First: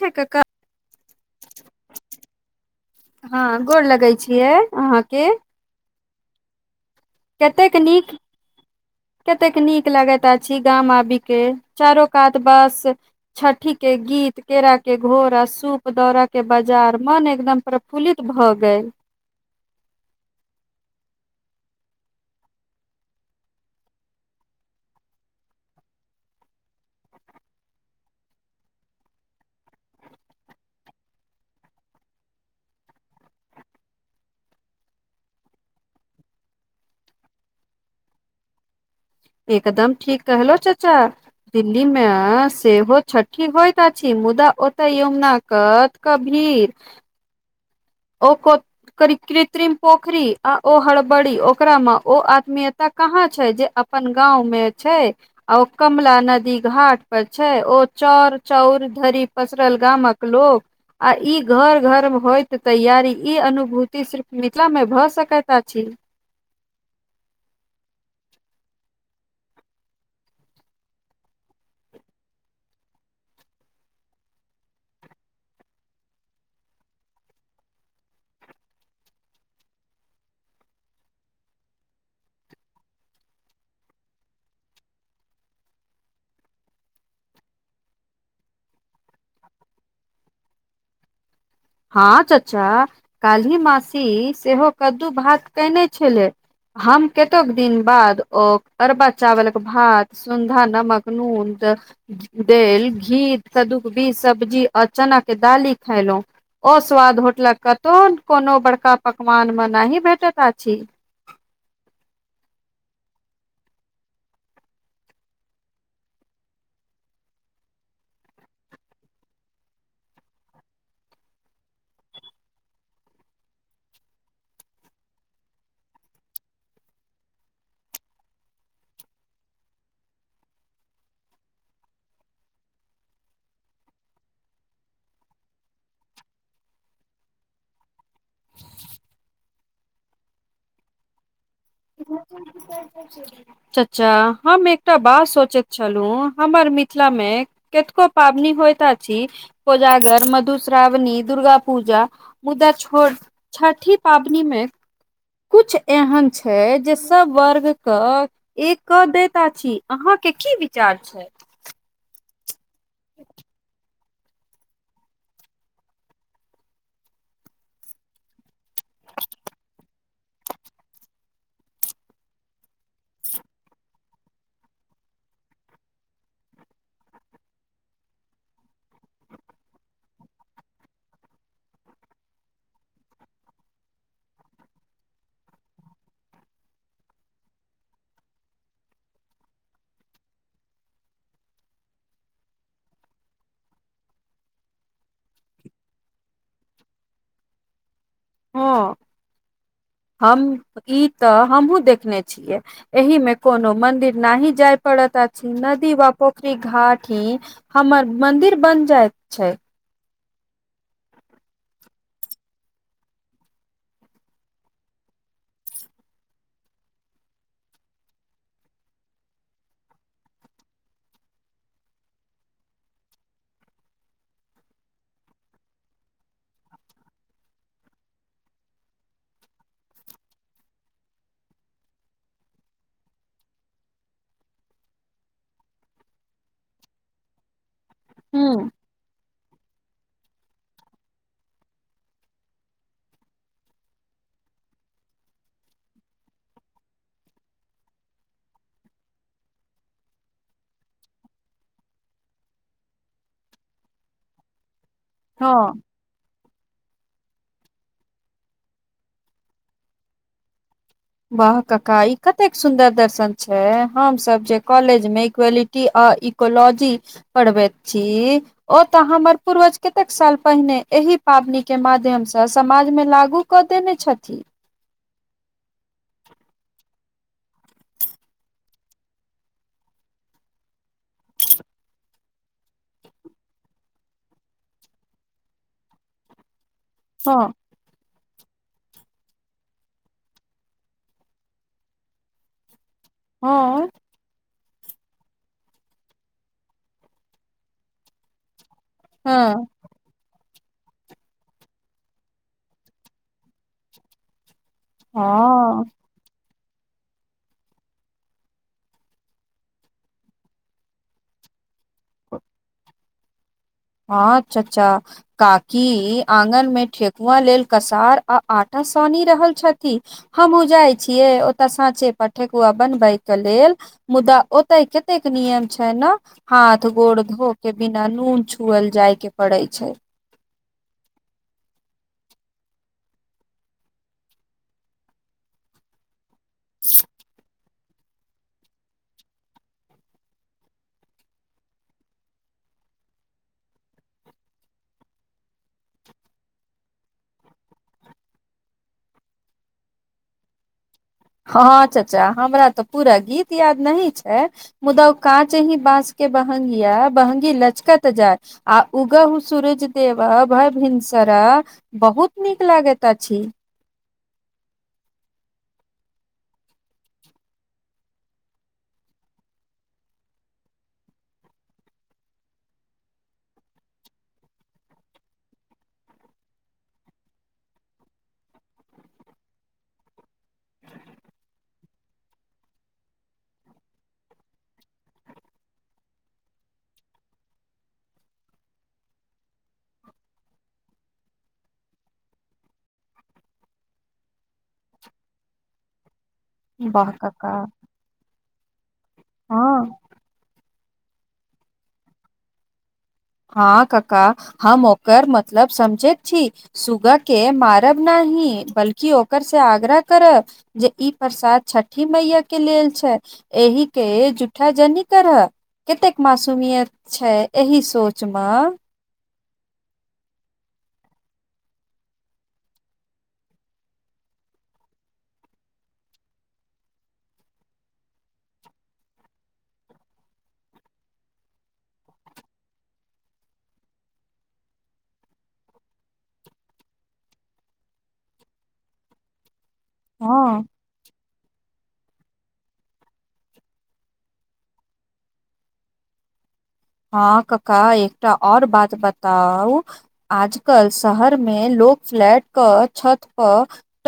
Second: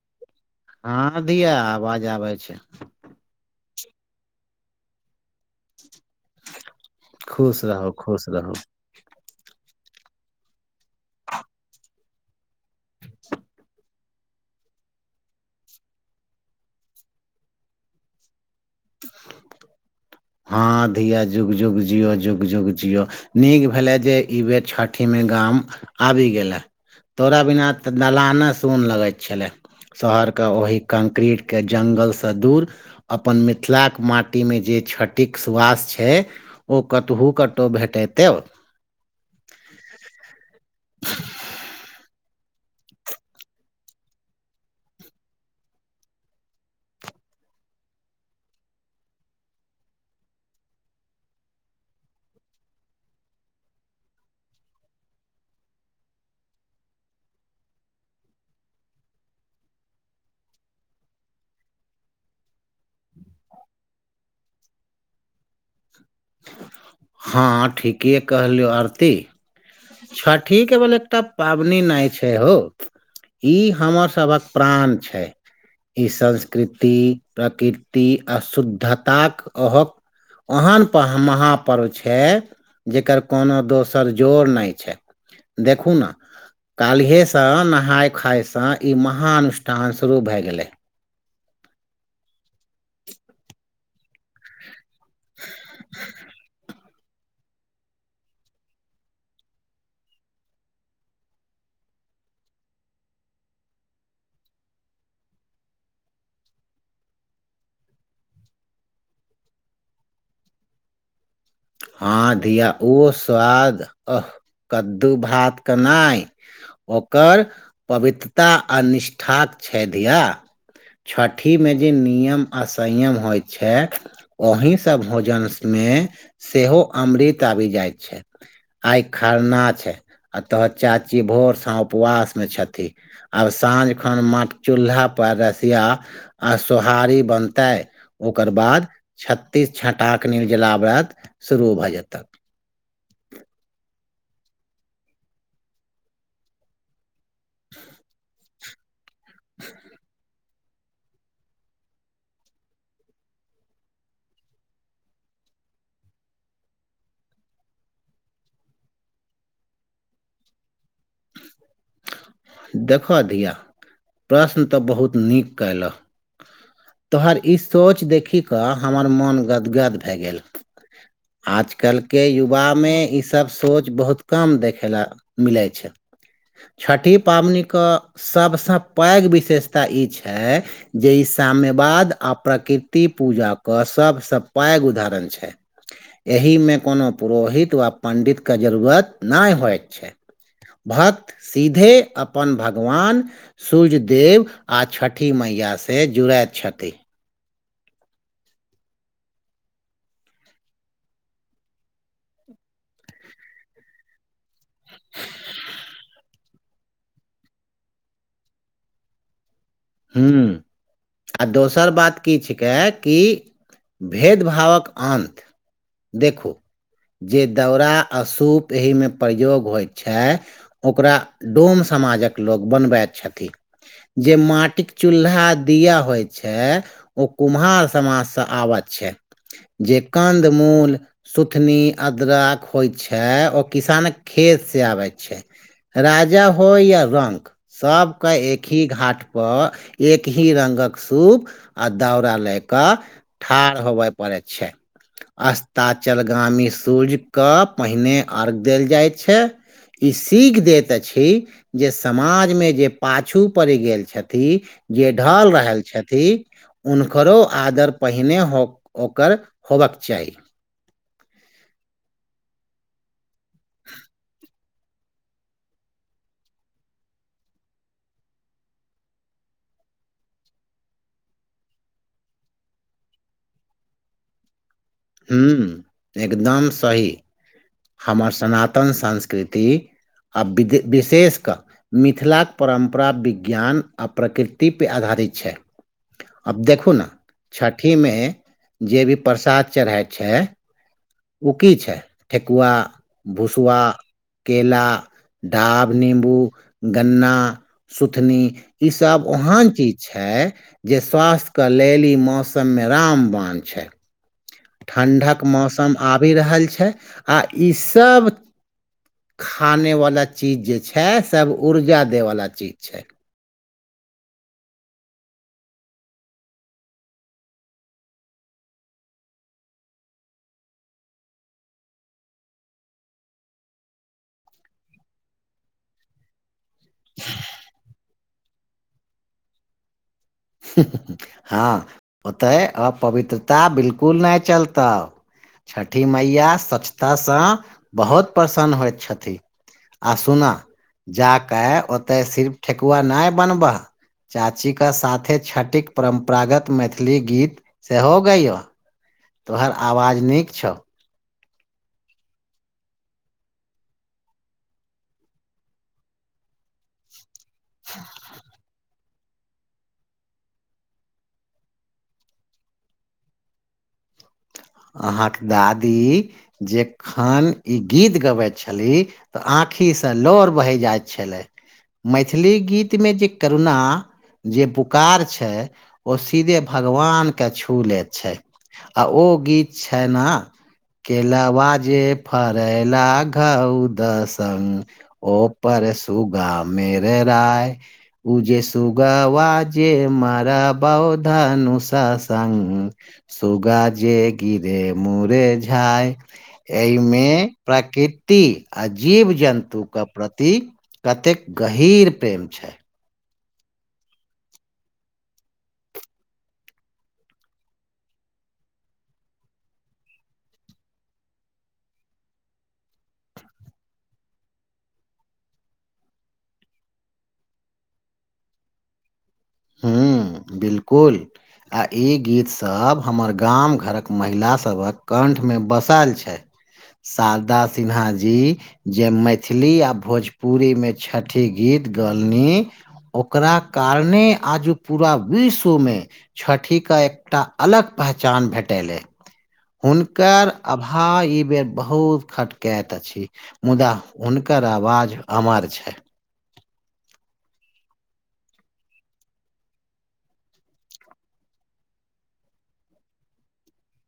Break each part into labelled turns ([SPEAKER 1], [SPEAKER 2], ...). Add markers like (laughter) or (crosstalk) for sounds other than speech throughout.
[SPEAKER 1] छै क क
[SPEAKER 2] हँ धिया आवाज आबै छै
[SPEAKER 1] हँ गोड़ लगै छियै अहाँके
[SPEAKER 2] (inaudible) खुश
[SPEAKER 1] कतेक
[SPEAKER 2] रहू
[SPEAKER 1] नीक
[SPEAKER 2] खुश रहू
[SPEAKER 1] कतेक नीक लागैत अछि गाम आबी के चारो कात बस छठि के गीत केरा के घोर आ सूप दौरा के बाजार मन एकदम प्रफुल्लित भगेल
[SPEAKER 2] हँ दैया जुग जुग जियो जुग जुग जियो नीक भेलए जे ई बेर छठिमे गाम आबि गेलए तोरा बिना तऽ दलाना सुन लगै छलै शहरके ओही कंक्रीटके जंगलसँ दूर अपन मिथिलाक माटीमे जे छठ टिक्स वास छै ओ कतहु कतौ भेटेतब
[SPEAKER 1] एकदम ठीक कहलो चच्चा दिल्ली मे सेहो छठी होइत अछि मुदा ओतय यमुना कत कभीर ओ कृत्रिम पोखरी आ ओ हड़बड़ी ओकरामे ओ आत्मीयता कहाँ छै जे अपन गाँव में छै आ ओ कमला नदी घाट पर छै ओ चोर चाउर धरी पसरल गामक लोक आ ई घर घर मे होइत त तैयारी ई अनुभूति सिर्फ मिथिला मे भ सकैत छी
[SPEAKER 2] हँ ठीकेे कहलियौ आरती छठि केवल एकटा पाबनि नहि छै हो ई हमर सभक प्राण छै ई संस्कृति प्रकृति आ शुद्धताक अहक ओहन महापर्व छै जेकर कोनो दोसर जोर नै छै देखू ना काल्हिसँ नहाय खुायसँ ई महानुष्ठान शुरू भए गेलै
[SPEAKER 1] हँ चाचा काल्ही मासी सेहो कद्दू भात कयने छलै हम कतेक दिन बाद ओ अरबा चावल के भात सुंधा नमक नून द देल घी सद्दूक बीज सब्जी आ चना के दाली खेलहु ओ स्वाद होटलक कतहु कोनो बड़का पकवानमे नहि भेटैत अछि
[SPEAKER 2] हँ धिया ओ स्वाद अह कद्दू भातके नै ओकर पवित्रता आ निष्ठाके छै धिया छठिमे जे नियम आ संयम होइ छै ओहि से भोजन स्नेह सेहो अमृत आबि जाइत छै आई खरना छै आ तोहर चाची भोरसे उपवास में छथि आब साँझ खन मट चूल्हा पर रसिया आ सोहारी बनतै ओकर बाद छत्तीस छटाके निर्जला व्रत शुरू भऽ जेतक
[SPEAKER 1] क (unintelligible) चच्चा हम एकटा बात सोचैत छलहुँ हमर मिथिला मे केतको पाबनी होइत अछी कोजागर मधु श्रावणी दुर्गा पूजा मुदा छो छठि पाबनी मे किछ एहन छै जे सब वर्गक एक क दैता छी अहाँ के की विचार छै
[SPEAKER 2] देखह धिया प्रश्न तऽ बहुत नीक कयलह तोहर ई सोच देखि कऽ हमर मोन गदगद भए गेल आजकलके युवामे ईसब सोच बहुत कम देखेला मिलै छै छठी पाबनिके सबसँ पैघ विशेषता ई छै जे ई साम्यवाद आ प्रकृति पूजा क सबसँ पैघ उदाहरण छै एहिमे कोनो पुरोहित वा पण्डितके जरूरत नहि होइत छै भात सीधे अपन भगवान सूर्यज देव आ छठि मैयासँ जुड़ैत छथि
[SPEAKER 1] हँ हम ई तऽ हमहुँ देखने छियै एहि मे कोनो मंदिर न ही जाय पड़त अछि नदी वा पोखरी घाट ही हमर मंदिर बन जायत छै
[SPEAKER 2] हू आ दोसर बात की छिकै कि भेदभावक अन्त देखू जे दौरा आ सूप एहिमे प्रयोग होइत छै ओकरा डोम समाजक लोक बनबैत छथिन जे माट चूल्हा दिया होय छै ओ कुम्हार समाज से आबत छै जे कंध मून सुथनी अदरक होइ छै ओ किसान खेतसँ आबै छै राजा हो या रंक सबके एक
[SPEAKER 1] हूँ
[SPEAKER 2] ही घाट पर एक ही र्ंगक सूप आ दौरा लय कऽ ठार होबय पड़ैत छै अस्ताचलगामी सूर्यजक पहिने अर्घ्य देल जाइ छै ई सीख दैत अछि जे समाजमे जे पाछू पड़ि गेल छथि ति जे ढल
[SPEAKER 1] हँ
[SPEAKER 2] रहल छथि हुनकरो आदर पहिने होकर ओकर होबाक चाही
[SPEAKER 1] वाह काका ई कतेक सुन्दर दर्शन छै हम सब जे कॉलेज मे इक्वलिटीअ इ कोलॉजी पढ़बैत छी ओ तय हमर पूर्वज कतेक साल पहिने एहि पाबनिके माध्यमसँ समाजमे लागू क देने छथि
[SPEAKER 2] हू एकदम सही हमर सनातन संस्कृति आब विदे विशेष कऽ मिथिलाक परम्परा विज्ञान आ प्रकृतिपे आधारित छै आब देखु न
[SPEAKER 1] हँ
[SPEAKER 2] छठिमे जे भी प्रसाद चढ़इ छै ओ की छै ठेकुआ भुसुआ
[SPEAKER 1] हँ
[SPEAKER 2] केेला ढाब नीमबू गन्ना सुथनी ई सब
[SPEAKER 1] हँ
[SPEAKER 2] ओहन चीज छै जे स्वास्थ्यक लेल ई मौसममे रामवान छै ठण्ढक
[SPEAKER 1] हँ
[SPEAKER 2] मौसम आबि रहल छै आ ईसब खानेवला चीज जे छै सभ ऊर्जा देबवला चीज छै
[SPEAKER 1] हँ चच्चा काकी आँगन मे ठेकुआ लेल कसार आ आटा सानि रहल छथि हमहु जाइ छियै ओतय साँचे पर ठकुआ बनबै के लेल मुदा ओतऽ कतेक नियम छै न हाथ गोड़ धोक के बिना नून छु खुअल जाय के पड़े छै
[SPEAKER 2] हँ ओतय अपवित्रता बिल्कुल नहि चलतौ छठि मैया स्वच्छतासँ बहुत प्रसन्न होइत छथिन आ सुनअ जाके ओते सिर्फ ठेकुआ नहि बनबह चाची के साथ थे छठिके परम्परागत मैथिली गीत सेहो गैयो तोहर आवाज नीक छौ
[SPEAKER 1] हँ हँ चच्चा हमरा तऽ पूरा गीत याद नहि छै मुदा काँचही बाँस के बहंगिया बंहगी लचकत जाय आ उगहु सूरज देव भय भिनसरह बहुत नीक लागैत अछि
[SPEAKER 2] अहाँके दादी जेखन ई गीत गबैत छली तऽ आँखिसँ लोर बहि जाइत छलै मैथिली गीतमे जे करुणा जे पुकार छै ओ सीधे भगवान के छू ले छै आ ओ गीत छै ना केलवा जे फरैला घउ दसङ् ओपर सूगा मेर राय उजे सुगवा जे मराबउ धानुस स्ंग सुगा जे गिरे मुरे झाय
[SPEAKER 1] वाह
[SPEAKER 2] एहिमे
[SPEAKER 1] कका
[SPEAKER 2] प्रकृति आ जीव
[SPEAKER 1] हँ
[SPEAKER 2] जन्तुके प्रति कतेक गहीर प्रेम छै
[SPEAKER 1] हँ कक्का हम ओकर मतलब समझैत छी सुगा के मारब न ही बल्कि ओकर से आग्रह करब जे ई प्रसाद छठी मैया के लेल छै एहि के झूठा जनी करह कतेक मासूमियत छै एहि सोच सोच मा
[SPEAKER 2] हूँ बिल्कुल आ ई गीतसभ हमर गाम घरक महिलासभक कण्ठमे बसायल छै शारदा सिन्हा जी जे मैथिली आ भोजपुरीमे छठि गीत गलनी ओकरा कारणे आज पूरा विश्व मे छठिके एकटा अलग पहचान भेटेलै हुनकर
[SPEAKER 1] हँ
[SPEAKER 2] अभाव हाँ ई बेर बहुत खटकैत अछि मुदा हुनकर आवाज अमर छै
[SPEAKER 1] हँ कक्का एकटा आओर बात बताउ आजकल शहर मे लोग फ्लैट क छत प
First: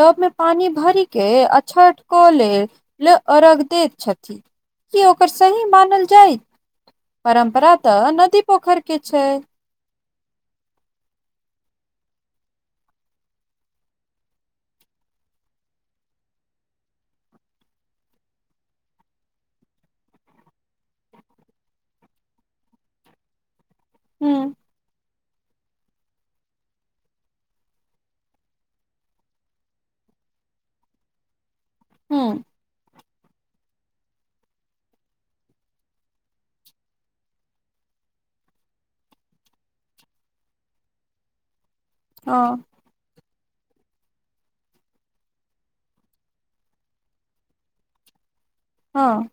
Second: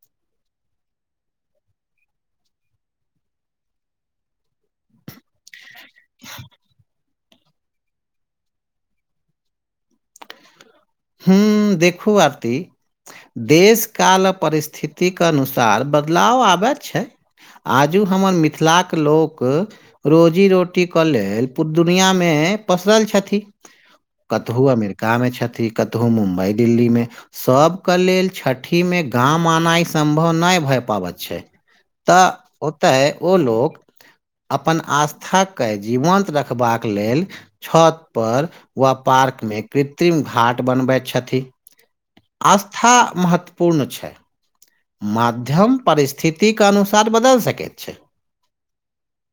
[SPEAKER 1] टब मे पानि भर के आ छठ कले अर्घ दैत छथिन कि ओकर सही मानल जाय परम्परा तऽ नदी पोखर के छै
[SPEAKER 2] हूँ देखू आरती देशकाल परिस्थितिक अनुसार बदलाव आबैत छै आजू हमर मिथिलाके लोक रोजी रोटीके लेल पू दुनियामे पसरल छथिन
[SPEAKER 1] ह
[SPEAKER 2] कतहु अमेरिका मे छथि कतहु मुम्बई दिल्ली मे सभके लेल छठिमे गाम आनाइ सम्भव नहि भैऽ पाबैत छै त
[SPEAKER 1] ह
[SPEAKER 2] ओतय ओ लोग अपन आस्थाकेँ जीवन्त रखबाक लेल छत पर वा पार्क मे कृत्रिम घाट बनबैत छथि
[SPEAKER 1] हँ
[SPEAKER 2] आस्था महत्वपूर्ण छै माध्यम परिस्थितिक अनुसार बदलि सकैत छै
[SPEAKER 1] हँ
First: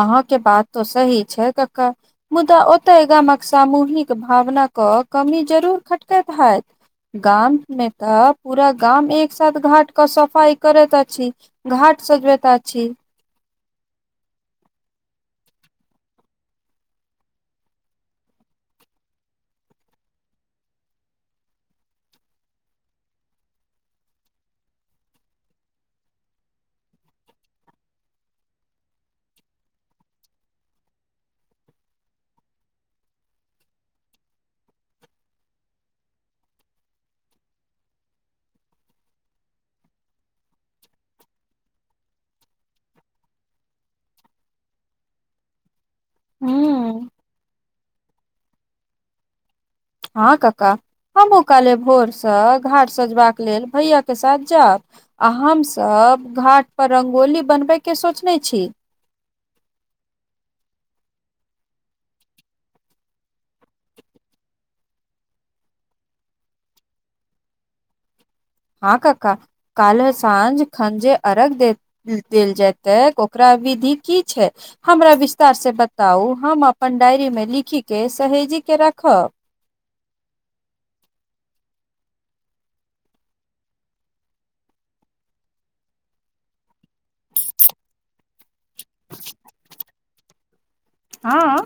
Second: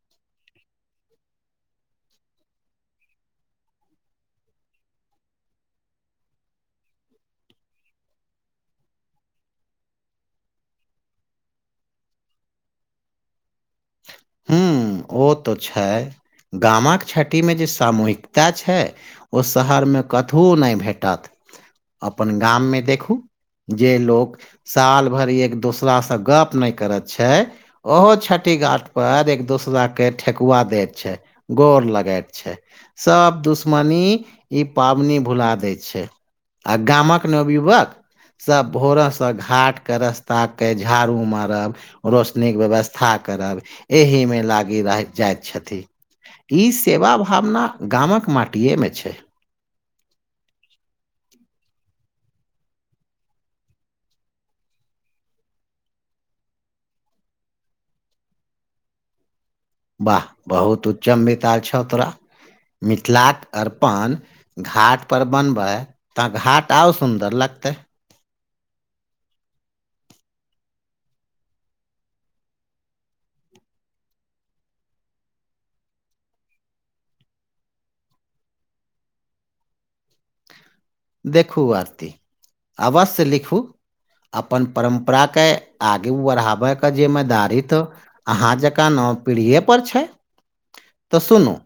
[SPEAKER 1] अहाँके बात तो सही छै कका मुद्दा ओतय गामक सामूहिक भावनाके कमी जरूर खटकैत हैत गाम मे तऽ पूरा गाम एक साथ घाट के सफाई करैत अछि घाट सजबैत अछि
[SPEAKER 2] हुँ ओ तऽ छै गामक छठि मे जे सामूहिकता छै ओ शहरमे कतहु नहि भेटत अपन गाममे देखू जे लोक साल भरि एक दोसरा से गप नहि करैत छै ओहो छठी घाट पर एक दोसरा के ठेकुआ देय छै गोर लगयत छै सभ दुश्मनी ई पाबनि भुला दै छै आ गामक नवयुवक सब भोर से घाट के रस्ता के झाड़ू मारब रोशनीके व्यवस्था करब एहि मे लागी रहथ जाइत छथि
[SPEAKER 1] ह
[SPEAKER 2] ई सेवा भावना गामक माटिेमे छै
[SPEAKER 1] हँ काका हमहुँ काल्हि भोरसँ घाट सजबाक लेल भैया के साथ जायब आ हमसभ घाट पर रंगोली बनबय के सोचने छी
[SPEAKER 2] वाह बहुत उच्चम वितार छौ तोरा मिथिलाक अर्पण घाट पर बनबै तऽ घाट आउ सुन्दर लगतै
[SPEAKER 1] हँ कका काल साँझ खंजे अरग देैत देल जेयतै ओकरा विधि की छै हमरा विस्तार से बताउ हम अपन डायरीमे लिखी के सहेजी के रखब
[SPEAKER 2] देखू आरती अवश्य लिखू अपन परम्पराके आगू बढ़ाबैके के जिम्मेदारी तऽ अहाँ जकाँ नव पीढ़ीए पर छै तऽ सुनू
[SPEAKER 1] हँ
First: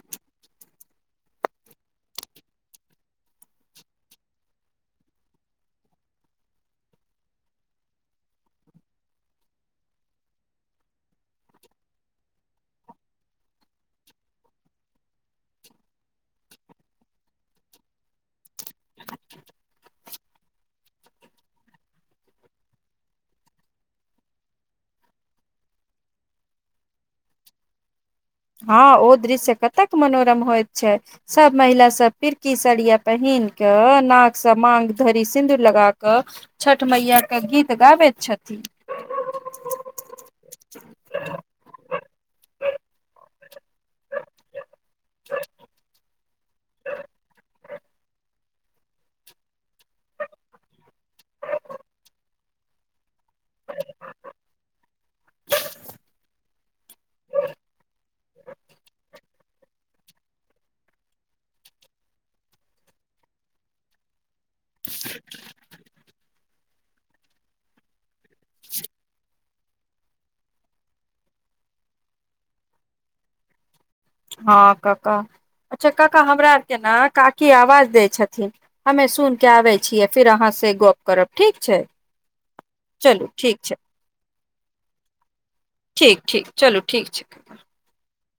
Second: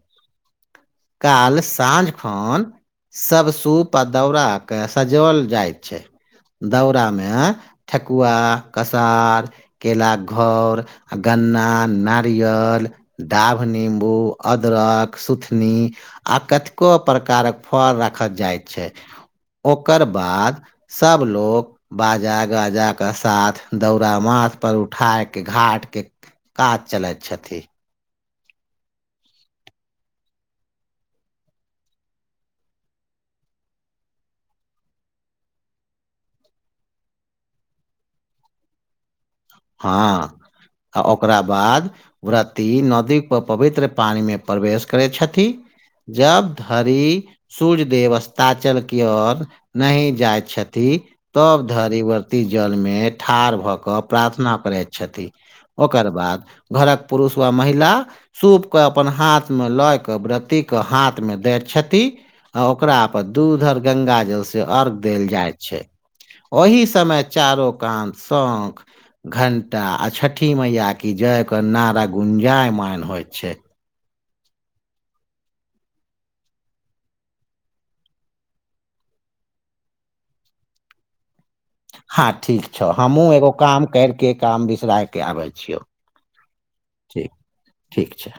[SPEAKER 2] काल साँझ खन सब सुूप पदौड़ के सजोल जाय छै दौरा मे आं ठकुआ कसार केलरा घर आ गन्ना नारियल डाभ नीमबू अदरक सुथनी आ कतेको प्रकारक फल राखल जाइत छै ओकर बाद सब लोक बाजा गाजाके साथ दौड़ा माथपर उठााय कऽ घाटके कात चलैत छथि
[SPEAKER 1] हँ ओ दृश्य कतक मनोरम होइत छै सभ महिला सब पिड़की सड़िया पहिन क नाकसँ मांग धरी सिन्दूर लगा कऽ छठ मैय के गीत गाबैत छथिन
[SPEAKER 2] हँ आ ओकरा बाद ओकरा पुरा दिन नदी पवित्र पानी मे प्रवेश करै छथिन जब धरि सूर्य देव अस्ताचल क और नही जाय छथि तब धरि व्रती जल मे ठाड़ भऽ कऽ प्रार्थना करैत छथि ओकर बाद घरक पुरुष वा महिला सूपकेँ अपन हाथमे लऽ कऽ व्रतीके हाथमे दै छथि आ ओकरा पर दू उधर गंगा जलस अर्घ्य देल जाइ छै ओहि समय चारो कान शौख घण्टा आ छठि मैया कि जा कऽ नारा गुञ्जायमायन होइत छै
[SPEAKER 1] हँ काका अच्छा काका हमरा आर के ने काकी आवाज दै छथिन हमे सुन के आबै छियै फिर अहाँ से गप करब ठीक छै
[SPEAKER 2] हँ ठीक छौ हमहु
[SPEAKER 1] चलू
[SPEAKER 2] एगो
[SPEAKER 1] ठीक छै
[SPEAKER 2] काम कर के काम बिसराय के आबे छियौ
[SPEAKER 1] ठीक ठीक चलू ठीक छै
[SPEAKER 2] ठीक छै